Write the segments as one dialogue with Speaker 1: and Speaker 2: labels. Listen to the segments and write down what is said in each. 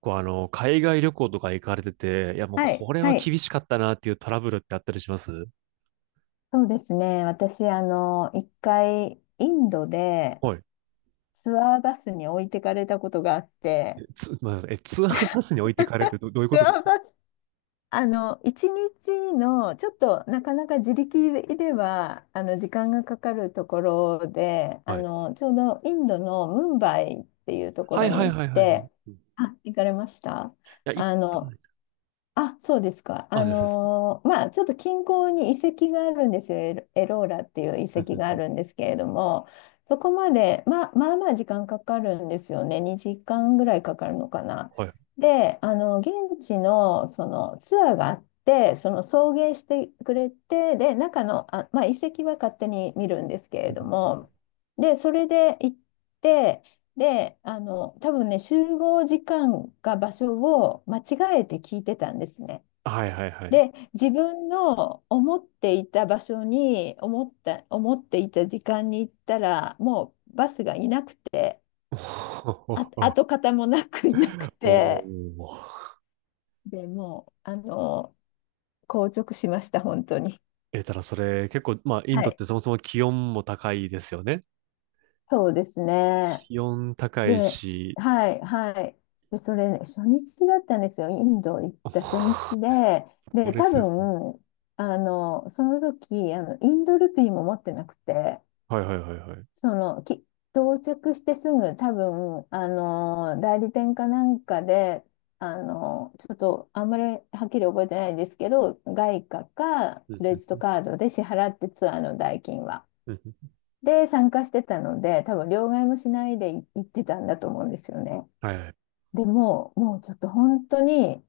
Speaker 1: こう海外旅行とか行かれてて、いやもう
Speaker 2: はい、
Speaker 1: これ
Speaker 2: は
Speaker 1: は
Speaker 2: い。
Speaker 1: 厳しかったなっていうトラブルってあったりします？
Speaker 2: そうですね。私、一回、インドで
Speaker 1: はい。
Speaker 2: ツアーバスに置いてかれたことがあって、
Speaker 1: まあ、ツアーバスに置いてかれるってどういうこ
Speaker 2: ツ
Speaker 1: とで
Speaker 2: アー
Speaker 1: す
Speaker 2: バス、あの、一日の、ちょっとなかなか自力では、時間がかかるところで、
Speaker 1: はい。
Speaker 2: ちょうどインドのムンバイっていうとこ
Speaker 1: は
Speaker 2: ろ
Speaker 1: い
Speaker 2: に
Speaker 1: はい
Speaker 2: 行っ
Speaker 1: はいはいはい。
Speaker 2: て、
Speaker 1: うん、い
Speaker 2: あ、行かれました？
Speaker 1: や、行っ
Speaker 2: あ
Speaker 1: たことな
Speaker 2: の、
Speaker 1: いです。
Speaker 2: あ、そうですか。
Speaker 1: あ、ですです。
Speaker 2: ちょっと近郊に遺跡があるんですよ。エローラっていう遺
Speaker 1: うんう
Speaker 2: 跡
Speaker 1: ん
Speaker 2: があ
Speaker 1: う
Speaker 2: るん
Speaker 1: ん、
Speaker 2: ですけれども、そこまで、まあ、まあまあ時間かかるんですよね。2時間ぐらいかかるのかな。
Speaker 1: はい。
Speaker 2: で、現地のそのツアーがあって、その送迎してくれて、で、中の、あ、まあ、遺跡は勝手に見るんですけ
Speaker 1: うん
Speaker 2: れ
Speaker 1: うん
Speaker 2: ど
Speaker 1: うん、
Speaker 2: も、で、それで行って、で、多分ね、集合時間か場所を間違えて聞いてたんですね。
Speaker 1: はいはいはい。
Speaker 2: で、自分の思っていた場所に、思っていた時間に行ったら、もうバスがいなくて、あ、跡形もなくいなく
Speaker 1: おおお
Speaker 2: て、
Speaker 1: ー。
Speaker 2: で、もう、硬直しました、本当に。
Speaker 1: ただそれ結構、まあ、イン
Speaker 2: は
Speaker 1: ドっ
Speaker 2: い。
Speaker 1: てそもそも気温も高いですよね。
Speaker 2: そうですね。
Speaker 1: 気温高い
Speaker 2: で、
Speaker 1: し、
Speaker 2: はい、はい。で、それね、初日だったんですよ。インド行っ
Speaker 1: お
Speaker 2: た初
Speaker 1: ー、
Speaker 2: 日で。
Speaker 1: 猛
Speaker 2: で、多
Speaker 1: 烈ですね。
Speaker 2: 分、あの、その時、インドルピーも持ってなくて、
Speaker 1: はいはいはいはい。
Speaker 2: その、き、到着してすぐ、多分、代理店かなんかで、あの、ちょっと、あんまりはっきり覚えてないですけど、外貨か
Speaker 1: う
Speaker 2: ク
Speaker 1: んう
Speaker 2: レ
Speaker 1: ん
Speaker 2: ジッ
Speaker 1: う
Speaker 2: ト
Speaker 1: ん
Speaker 2: カードで支払ってツアーの代金は。
Speaker 1: うんうん、
Speaker 2: で、参加してたので、多分、両替もしないで行ってたんだと思うんですよね。
Speaker 1: はいはい。
Speaker 2: でもう、もうちょっと本当に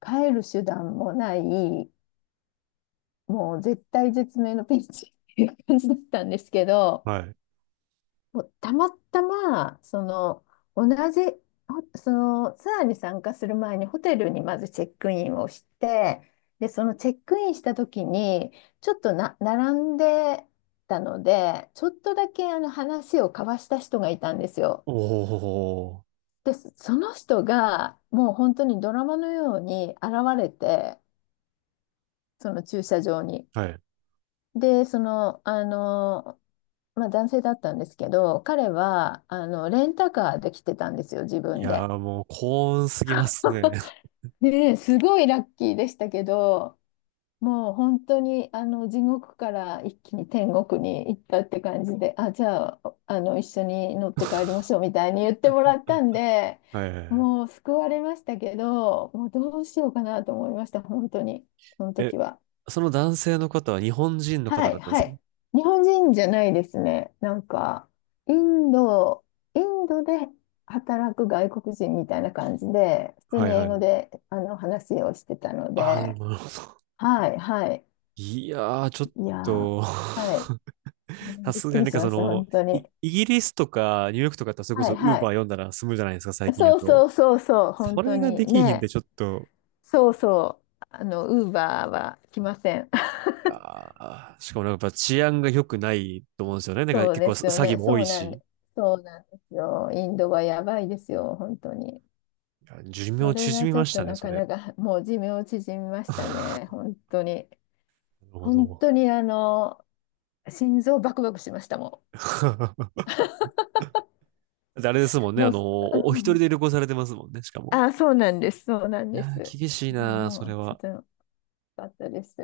Speaker 2: 帰る手段もない、もう絶対絶命のピンチっていう感じだったんですけど、
Speaker 1: はい。
Speaker 2: もうたまたま、その、同じ、ほそのツアーに参加する前にホテルにまずチェックインをして、で、そのチェックインした時に、ちょっとな、並んでたので、ちょっとだけあの話を交わした人がいたんですよ。
Speaker 1: おお、
Speaker 2: で、その人がもう本当にドラマのように現れて、その駐車場に。
Speaker 1: はい。
Speaker 2: で、まあ、男性だったんですけど、彼は、レンタカーで来てたんですよ、自
Speaker 1: い
Speaker 2: 分
Speaker 1: や
Speaker 2: で。
Speaker 1: ー、もう幸運すぎますね。
Speaker 2: で、すごいラッキーでしたけど、もう本当にあの地獄から一気に天国に行ったって感じで、あ、じゃあ、あの一緒に乗って帰りましょうみたいに言ってもらったんで、
Speaker 1: はいはいはい。
Speaker 2: もう救われましたけど、もうどうしようかなと思いました、本当に、その
Speaker 1: え、
Speaker 2: 時は。
Speaker 1: その男性の方は日本人の
Speaker 2: は
Speaker 1: 方だ
Speaker 2: い、
Speaker 1: ったんで
Speaker 2: は
Speaker 1: すか？
Speaker 2: い。日本人じゃないですね。なんか、インド、インドで働く外国人みたいな感じで、普通
Speaker 1: は
Speaker 2: に
Speaker 1: いは
Speaker 2: 英語
Speaker 1: い。
Speaker 2: であの話をしてたの
Speaker 1: ああ、な
Speaker 2: で、
Speaker 1: るほど。
Speaker 2: はい、はい。
Speaker 1: いやー、ちょっ
Speaker 2: いやー、
Speaker 1: と
Speaker 2: はい。う
Speaker 1: さ
Speaker 2: んびっ
Speaker 1: すが
Speaker 2: く
Speaker 1: に
Speaker 2: り
Speaker 1: なん
Speaker 2: し
Speaker 1: か
Speaker 2: ま
Speaker 1: そ
Speaker 2: した、
Speaker 1: の、
Speaker 2: 本当
Speaker 1: イ、
Speaker 2: に。
Speaker 1: イギリスとかニューヨークとかだってそれこ
Speaker 2: は
Speaker 1: そ
Speaker 2: い
Speaker 1: ウー
Speaker 2: は
Speaker 1: バー
Speaker 2: い。
Speaker 1: 読んだら済むじゃないですか、最近や
Speaker 2: そう
Speaker 1: と。
Speaker 2: そうそうそう、本
Speaker 1: そ
Speaker 2: 当
Speaker 1: れが
Speaker 2: に
Speaker 1: できひん
Speaker 2: ね。
Speaker 1: でちょっと、
Speaker 2: そうそう。あの、ウーバーは来ません。
Speaker 1: ああ、しかもなんかやっぱ治安が良くないと思うんですよね。なんか
Speaker 2: そう
Speaker 1: 結構
Speaker 2: ですよ
Speaker 1: 詐欺
Speaker 2: ね。
Speaker 1: も多
Speaker 2: そ
Speaker 1: い
Speaker 2: うなん
Speaker 1: し。
Speaker 2: で、そうなんですよ。インドはやばいですよ、本当に。
Speaker 1: いや、寿
Speaker 2: そ
Speaker 1: 命
Speaker 2: れが
Speaker 1: 縮み
Speaker 2: ちょ
Speaker 1: ま
Speaker 2: っ
Speaker 1: し
Speaker 2: と
Speaker 1: たね、
Speaker 2: な
Speaker 1: そ
Speaker 2: か
Speaker 1: れ。
Speaker 2: なか、もう寿命縮みまし たね、本当に。
Speaker 1: なるほ
Speaker 2: 本
Speaker 1: ど。
Speaker 2: 当に、心臓バクバクしましたも
Speaker 1: あれですもん
Speaker 2: ん。
Speaker 1: ね。あ
Speaker 2: もう、
Speaker 1: の、
Speaker 2: う
Speaker 1: お、お一人
Speaker 2: ん
Speaker 1: で旅行されてますもんね、しかも。
Speaker 2: あ、そうなんです、そうなん
Speaker 1: い
Speaker 2: で
Speaker 1: や
Speaker 2: す。
Speaker 1: ー、厳しい
Speaker 2: あ
Speaker 1: なそ
Speaker 2: も
Speaker 1: れ
Speaker 2: う、ちょっ
Speaker 1: は。
Speaker 2: と、よかったです。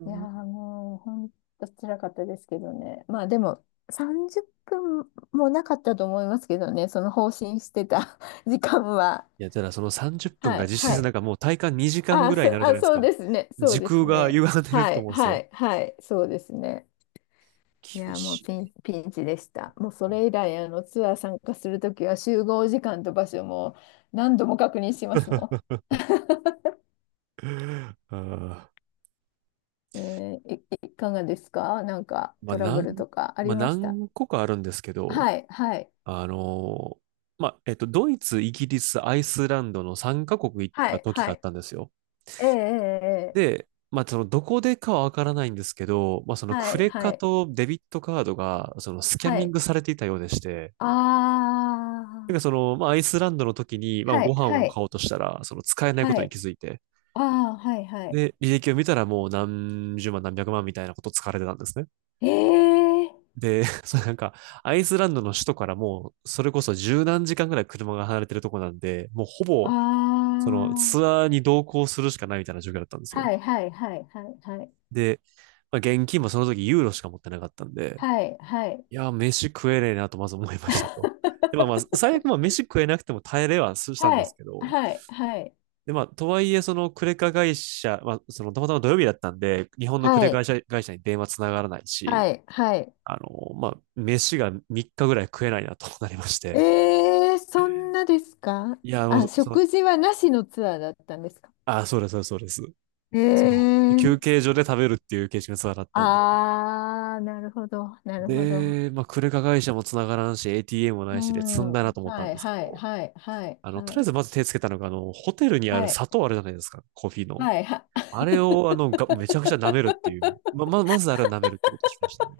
Speaker 1: う
Speaker 2: いやー、
Speaker 1: ん、
Speaker 2: もう、ほんと辛かったですけどね。まあ、でも、30分もなかったと思いますけどね、その放心してた 時間は。
Speaker 1: いや、ただその30分
Speaker 2: は
Speaker 1: が
Speaker 2: い、
Speaker 1: 実
Speaker 2: は
Speaker 1: 質な
Speaker 2: い。
Speaker 1: んかもう体感2時間ぐらいになるじゃ
Speaker 2: あ、
Speaker 1: ないです
Speaker 2: そう
Speaker 1: か。
Speaker 2: ですね、そう
Speaker 1: 時
Speaker 2: です
Speaker 1: 空が
Speaker 2: ね。
Speaker 1: 歪んでる
Speaker 2: は
Speaker 1: と
Speaker 2: い、
Speaker 1: 思うんです
Speaker 2: は
Speaker 1: よ。
Speaker 2: い、はい、そうですね。い
Speaker 1: 厳
Speaker 2: やー、もう
Speaker 1: し
Speaker 2: ピ
Speaker 1: い。
Speaker 2: ン、ピンチでした。もう、それ以 来、ツアー参加するときは、集合時間と場所も何度も確認しますもん。
Speaker 1: あー
Speaker 2: えーい、いかがですか？なんか、
Speaker 1: まあ、
Speaker 2: トラ
Speaker 1: な
Speaker 2: ブ
Speaker 1: ん、
Speaker 2: ルとかあ
Speaker 1: ま
Speaker 2: り
Speaker 1: あ、
Speaker 2: ました？
Speaker 1: 何個かあるんですけど、
Speaker 2: はい、はい。
Speaker 1: あのーまあ、ドイツ、イギリス、アイスランドの3カ国行っ
Speaker 2: は
Speaker 1: た
Speaker 2: い、
Speaker 1: 時
Speaker 2: は
Speaker 1: があっ
Speaker 2: い。
Speaker 1: たんですよ。
Speaker 2: ええ、ええ、ええ
Speaker 1: で、まあ、その、どこでかはわからないんですけど、まあ、その、
Speaker 2: は
Speaker 1: ク
Speaker 2: い、
Speaker 1: レ
Speaker 2: は
Speaker 1: カ
Speaker 2: い、
Speaker 1: とデビットカードが、その、スキャ
Speaker 2: は
Speaker 1: ミン
Speaker 2: い。
Speaker 1: グされていたようでして、
Speaker 2: あ
Speaker 1: なんかそ
Speaker 2: あ、
Speaker 1: の、まあ、アイスランドの時に、まあ、
Speaker 2: は
Speaker 1: ご
Speaker 2: い、
Speaker 1: 飯
Speaker 2: は
Speaker 1: を
Speaker 2: い、
Speaker 1: 買おうとしたら、その、使えないこ
Speaker 2: は
Speaker 1: とに
Speaker 2: い。
Speaker 1: 気づいて、
Speaker 2: ああ、はい、はい。
Speaker 1: で、履歴を見たらもう何十万何百万みたいなこと使われてたんですね。
Speaker 2: ええ、
Speaker 1: で、そのなんか、アイスランドの首都からもう、それこそ十何時間ぐらい車が離れてるとこなんで、もうほ
Speaker 2: あ
Speaker 1: ぼ、その、ツ
Speaker 2: あ、
Speaker 1: アーに同行するしかないみたいな状況だったんですよ。
Speaker 2: はい、はい、はい、はい、はい、
Speaker 1: で、まあ、現金もその時ユーロしか持ってなかったんで、
Speaker 2: はい、はい。
Speaker 1: いや、飯食えねえなとまず思いましたと。で、まあまあ、最悪まあ 飯食えなくても耐えれはしたん
Speaker 2: は
Speaker 1: です
Speaker 2: い、
Speaker 1: けど、
Speaker 2: はい、はい、
Speaker 1: で、まあ、とはいえ、そのクレカ会社、まあ、そのたまたま土曜日だったんで、日本のク
Speaker 2: は
Speaker 1: レカ
Speaker 2: い、
Speaker 1: 会社に電話つながらないし、
Speaker 2: はい、はい。
Speaker 1: まあ、飯が3日ぐらい食えないなとなりまして、
Speaker 2: ええ、そんなですか？
Speaker 1: いや、も
Speaker 2: あ、
Speaker 1: う、その、
Speaker 2: 食事はなしのツアーだったんですか？
Speaker 1: あ、そうです、そうです、
Speaker 2: え
Speaker 1: その、
Speaker 2: え、
Speaker 1: 休憩所で食べるっていう形式のツアーだったんで、
Speaker 2: ああ、なるほど、なるほど。
Speaker 1: で、まあ、クレカ会社もつながらんし、ATM もな
Speaker 2: う
Speaker 1: いしで積
Speaker 2: ん。
Speaker 1: んだなと思った
Speaker 2: は
Speaker 1: ん
Speaker 2: い
Speaker 1: ですけ
Speaker 2: はい
Speaker 1: ど、
Speaker 2: はいはいは
Speaker 1: とりあえ
Speaker 2: い
Speaker 1: ずまず手つけたのが、ホテルにあ
Speaker 2: は
Speaker 1: る
Speaker 2: い
Speaker 1: 砂糖あるじゃないですか、コーヒーの。
Speaker 2: はいは
Speaker 1: あれ を、めちゃくちゃ舐めるっていう。まずあれは舐めるってことをしましたね。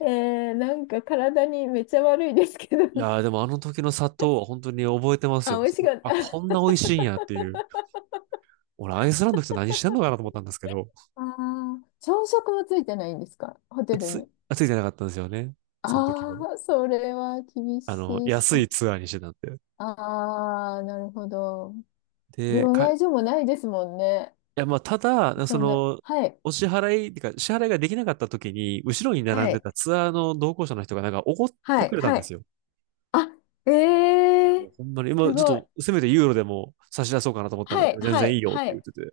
Speaker 2: えー、なんか体にめっちゃ悪いですけど
Speaker 1: い
Speaker 2: ね。
Speaker 1: やー、でもあの時の砂糖は本当に覚えてま す
Speaker 2: あ、
Speaker 1: よ。
Speaker 2: 美味しかっ
Speaker 1: あ、
Speaker 2: た。
Speaker 1: こ んな美味しいんやっていう。俺、アイスランドの人何してんのかなと思ったんですけど、
Speaker 2: ああ、朝食もついてないんですかホテルに？
Speaker 1: ついてなかったんですよね。その時も。
Speaker 2: ああ、それは厳しいし
Speaker 1: 安
Speaker 2: かも。
Speaker 1: いツアーにしてたんで。
Speaker 2: ああ、なるほど。
Speaker 1: で、
Speaker 2: 両
Speaker 1: い
Speaker 2: 替所もないですもんね。
Speaker 1: や、まあ、ただ、そ
Speaker 2: そんな。
Speaker 1: の、
Speaker 2: はい。
Speaker 1: お支払い、ってか、支払いができなかった時に、後ろに
Speaker 2: は
Speaker 1: 並んで
Speaker 2: い。
Speaker 1: たツアーの同行者の人がなんか怒って
Speaker 2: は
Speaker 1: く
Speaker 2: い。
Speaker 1: れたん
Speaker 2: は
Speaker 1: です
Speaker 2: い。
Speaker 1: よ。
Speaker 2: あ、え
Speaker 1: いや、も
Speaker 2: え
Speaker 1: うほんまに、
Speaker 2: ー、
Speaker 1: 今、
Speaker 2: す
Speaker 1: ちょっ
Speaker 2: ごい。
Speaker 1: と、せめてユーロでも差し出そうかなと思ったんだ
Speaker 2: は
Speaker 1: け
Speaker 2: い。
Speaker 1: ど、全
Speaker 2: は
Speaker 1: 然い
Speaker 2: い。
Speaker 1: いよっ
Speaker 2: は
Speaker 1: て言っ
Speaker 2: い。
Speaker 1: てて。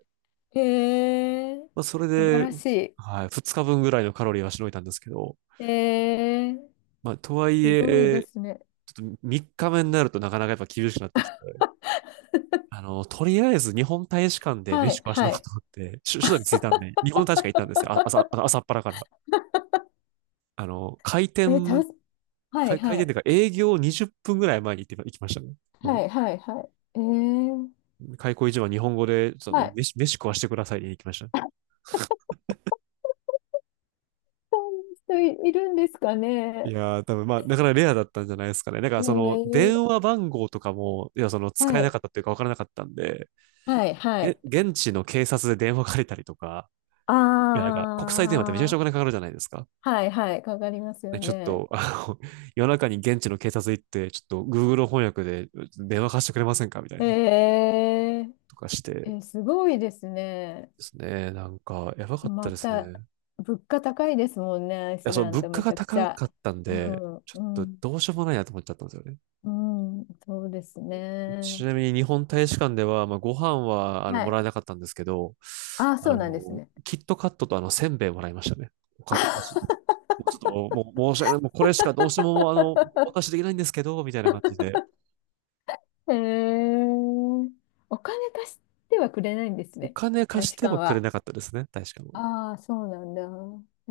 Speaker 2: えー、
Speaker 1: まあ、それ
Speaker 2: 素晴
Speaker 1: で、
Speaker 2: らし
Speaker 1: はい、2日分ぐらいのカロリーはしのいたんですけど、
Speaker 2: い。えー、
Speaker 1: まあ、とはい
Speaker 2: すごいで
Speaker 1: え、
Speaker 2: すね。
Speaker 1: ちょっと3日目になるとなかなかやっぱ厳しくなってきて、とりあえず日本大使館で
Speaker 2: は
Speaker 1: 飯
Speaker 2: い、
Speaker 1: 食わしても
Speaker 2: は
Speaker 1: らおう
Speaker 2: い。
Speaker 1: と思って、首都に着いたんで、日本の大使館行ったんですよ。あ朝、あ 朝っぱらから。あの、開
Speaker 2: え、た
Speaker 1: 店、
Speaker 2: す、はい、
Speaker 1: 開開
Speaker 2: は
Speaker 1: 店っ
Speaker 2: い。
Speaker 1: ていうか営業20分ぐらい前に行って行きましたね。
Speaker 2: は
Speaker 1: も
Speaker 2: い、はい、はい。えー、
Speaker 1: う、開口一番日本語で、そ
Speaker 2: は
Speaker 1: の、
Speaker 2: い。
Speaker 1: 飯食わしてくださいに行きましたね。
Speaker 2: あ、そんな人いるんですか
Speaker 1: い
Speaker 2: ね？
Speaker 1: やー、多分まあ、なかなかレアだったんじゃないですかね。だか
Speaker 2: え
Speaker 1: ら、その、
Speaker 2: ー、
Speaker 1: 電話番号とかも、いや、その、使え
Speaker 2: は
Speaker 1: な
Speaker 2: い、
Speaker 1: かったっていうか、分からなかったんで、
Speaker 2: はい、はい。
Speaker 1: 現地の警察で電話借りたりとか、いや、なんか、国際電話ってめちゃめちゃ
Speaker 2: あ
Speaker 1: お
Speaker 2: ー、
Speaker 1: 金かかるじゃないですか。
Speaker 2: はい、はい。かかります
Speaker 1: ね、
Speaker 2: よ
Speaker 1: ちょっ
Speaker 2: ね。
Speaker 1: と、夜中に現地の警察行って、ちょっと、Google 翻訳で電話貸してくれませんかみたい
Speaker 2: え
Speaker 1: な、
Speaker 2: ー、
Speaker 1: とかしてで
Speaker 2: え、すごいですね。
Speaker 1: すね。なんか、やばかった
Speaker 2: ま
Speaker 1: です
Speaker 2: た、
Speaker 1: ね。い
Speaker 2: 物価高いですもんね、アイ
Speaker 1: や、
Speaker 2: ス
Speaker 1: その、
Speaker 2: ラン
Speaker 1: 物
Speaker 2: ド
Speaker 1: 価
Speaker 2: めち
Speaker 1: が
Speaker 2: ゃくち
Speaker 1: 高
Speaker 2: ゃ。
Speaker 1: かったん
Speaker 2: う
Speaker 1: で、
Speaker 2: ん、
Speaker 1: ちょ
Speaker 2: う
Speaker 1: っと、
Speaker 2: ん、
Speaker 1: どうしようもないなと思っちゃったんですよね。
Speaker 2: うん、そうです
Speaker 1: ち
Speaker 2: ね。
Speaker 1: なみに日本大使館では、まあ、ご飯は
Speaker 2: は
Speaker 1: もら
Speaker 2: い。
Speaker 1: えなかったんですけど、
Speaker 2: ああ、
Speaker 1: あ
Speaker 2: そう
Speaker 1: の、
Speaker 2: なんですね。
Speaker 1: キットカットとせんべいもらいましたね。お菓子。もうちょっと、もう申し訳ない。もうこれしかどうしてももうお渡 しできないんですけど、みたいな感じで。
Speaker 2: へえ、お金貸してはくれないんです
Speaker 1: お
Speaker 2: ね、
Speaker 1: 金
Speaker 2: 大
Speaker 1: 貸し
Speaker 2: 使
Speaker 1: て
Speaker 2: 館
Speaker 1: もくれ
Speaker 2: は。
Speaker 1: なかったですね、大使館は。
Speaker 2: ああ、そうなんだ。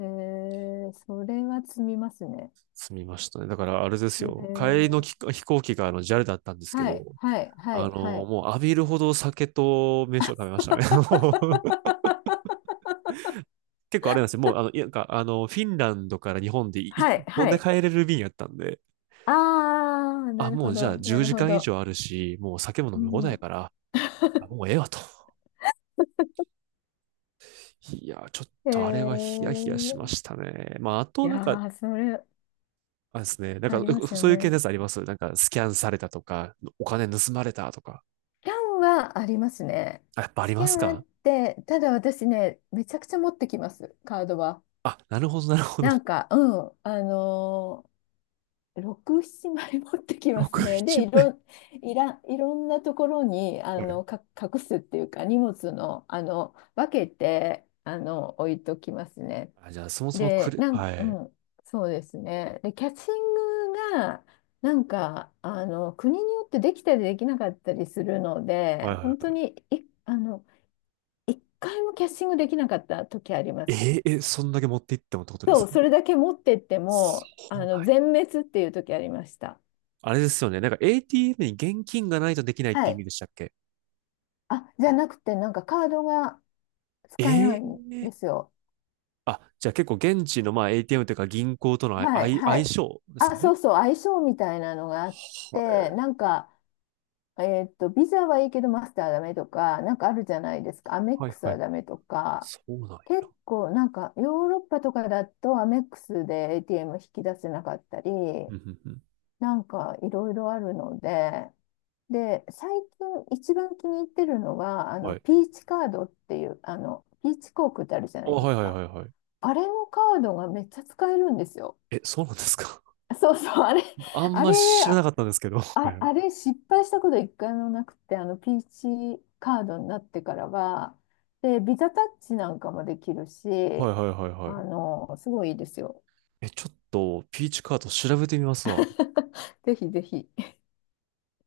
Speaker 2: へえー、それは積みますね。
Speaker 1: 済みましたね。だからあれです
Speaker 2: へえ
Speaker 1: よ。帰りの
Speaker 2: ー、
Speaker 1: 飛行機がジ a ルだったんですけ
Speaker 2: は
Speaker 1: ど、
Speaker 2: い、はい、はい、はい。
Speaker 1: もう浴びるほど酒と飯を食べましたね。もう 結構あれなんですよ。もう、いやなんか、フィンランドから日本でい一
Speaker 2: はい、
Speaker 1: 本
Speaker 2: は
Speaker 1: で
Speaker 2: い。
Speaker 1: 帰れる便やったんで、
Speaker 2: ああ、な
Speaker 1: あ、
Speaker 2: る
Speaker 1: も
Speaker 2: ほ
Speaker 1: うじゃ
Speaker 2: ど、
Speaker 1: あ10
Speaker 2: なる
Speaker 1: 時
Speaker 2: ほ
Speaker 1: 間以
Speaker 2: ど。
Speaker 1: 上あるし、もう酒も飲
Speaker 2: う
Speaker 1: み放題や
Speaker 2: ん、
Speaker 1: から、もう ええわと。いや、ちょっ
Speaker 2: へ
Speaker 1: とあれはヒヤヒヤ
Speaker 2: え。
Speaker 1: しましたね。まあ、あ
Speaker 2: い
Speaker 1: と
Speaker 2: や
Speaker 1: なんか、
Speaker 2: ー、それ、
Speaker 1: あれですね、なん
Speaker 2: あ
Speaker 1: か
Speaker 2: りますよ
Speaker 1: そういう系
Speaker 2: ね。
Speaker 1: のやつあります？なんかスキャンされたとか、お金盗まれたとか。
Speaker 2: スキャンはありますね。
Speaker 1: あ、やっぱあ
Speaker 2: ス
Speaker 1: り
Speaker 2: キ
Speaker 1: ま
Speaker 2: ャ
Speaker 1: す
Speaker 2: ンあっ
Speaker 1: か？
Speaker 2: て、ただ私ね、めちゃくちゃ持ってきます、カードは。
Speaker 1: あ、なるほど、なるほど。
Speaker 2: な んか、うん、6、7枚持ってきます
Speaker 1: 61
Speaker 2: ね。で、
Speaker 1: 枚。
Speaker 2: いろんなところに、
Speaker 1: はい。
Speaker 2: 隠すっていうか、荷物の、分けて、置いときますね。
Speaker 1: あ、じゃあそもそも
Speaker 2: で、なん
Speaker 1: は
Speaker 2: か、う
Speaker 1: い。
Speaker 2: ん、そうですね。で、キャッチングが、なんか、国によってできたりできなかったりするので、
Speaker 1: はいはい
Speaker 2: 本当
Speaker 1: は
Speaker 2: に、い、あの、一回もキャッチングできなかった時ありま
Speaker 1: い。
Speaker 2: す。
Speaker 1: えーえ、そんだけ持っていってもってことで
Speaker 2: そ
Speaker 1: す
Speaker 2: う、
Speaker 1: か？
Speaker 2: それだけ持ってって
Speaker 1: そ
Speaker 2: も、
Speaker 1: うなん
Speaker 2: 全
Speaker 1: や。
Speaker 2: 滅っていう時ありました。
Speaker 1: あれですよね。なんか ATM に現金がないとできないっ
Speaker 2: は
Speaker 1: て意味
Speaker 2: い。
Speaker 1: でしたっけ？
Speaker 2: あ、じゃなくて、なんかカードが使えない
Speaker 1: ええ、
Speaker 2: んですよ。
Speaker 1: あ、じゃあ結構現地のまあ ATM というか銀行との
Speaker 2: は
Speaker 1: あ
Speaker 2: い、
Speaker 1: い相
Speaker 2: は
Speaker 1: 相
Speaker 2: い。
Speaker 1: 性ですか
Speaker 2: あ、
Speaker 1: ね。
Speaker 2: そうそう、相性みたいなのがあっ
Speaker 1: は
Speaker 2: て、なんか、えーっと、ビザはいいけどマスターはダメとか、なんかあるじゃないですか。
Speaker 1: い
Speaker 2: アメッ
Speaker 1: はい
Speaker 2: クス
Speaker 1: はい。
Speaker 2: はダメとか。
Speaker 1: そうなんや。
Speaker 2: 結構、なんかヨーロッパとかだとアメックスで ATM 引き出せなかったり、
Speaker 1: うんうんうん。
Speaker 2: なんかいろいろあるので、で、最近一番気に入ってるのは、
Speaker 1: はい。
Speaker 2: ピーチカードっていう、ピーチ航空ってあるじゃな
Speaker 1: あ、
Speaker 2: いで
Speaker 1: はい
Speaker 2: す
Speaker 1: はい
Speaker 2: か。
Speaker 1: はいはい。
Speaker 2: あれのカードがめっちゃ使えるんですよ。
Speaker 1: え、そうなんですか？
Speaker 2: そうそう、あれ、
Speaker 1: あん
Speaker 2: あ
Speaker 1: ま
Speaker 2: れ、
Speaker 1: り知らなかったんですけど。はい
Speaker 2: あ、
Speaker 1: はい
Speaker 2: あれ失敗したこと一回もなくて、ピーチカードになってからは、で、ビザタッチなんかもできるし、
Speaker 1: はいはいはい。
Speaker 2: すごいいいですよ。
Speaker 1: え、ちょっとピーチカート調べてみますわ。
Speaker 2: ぜひぜひ。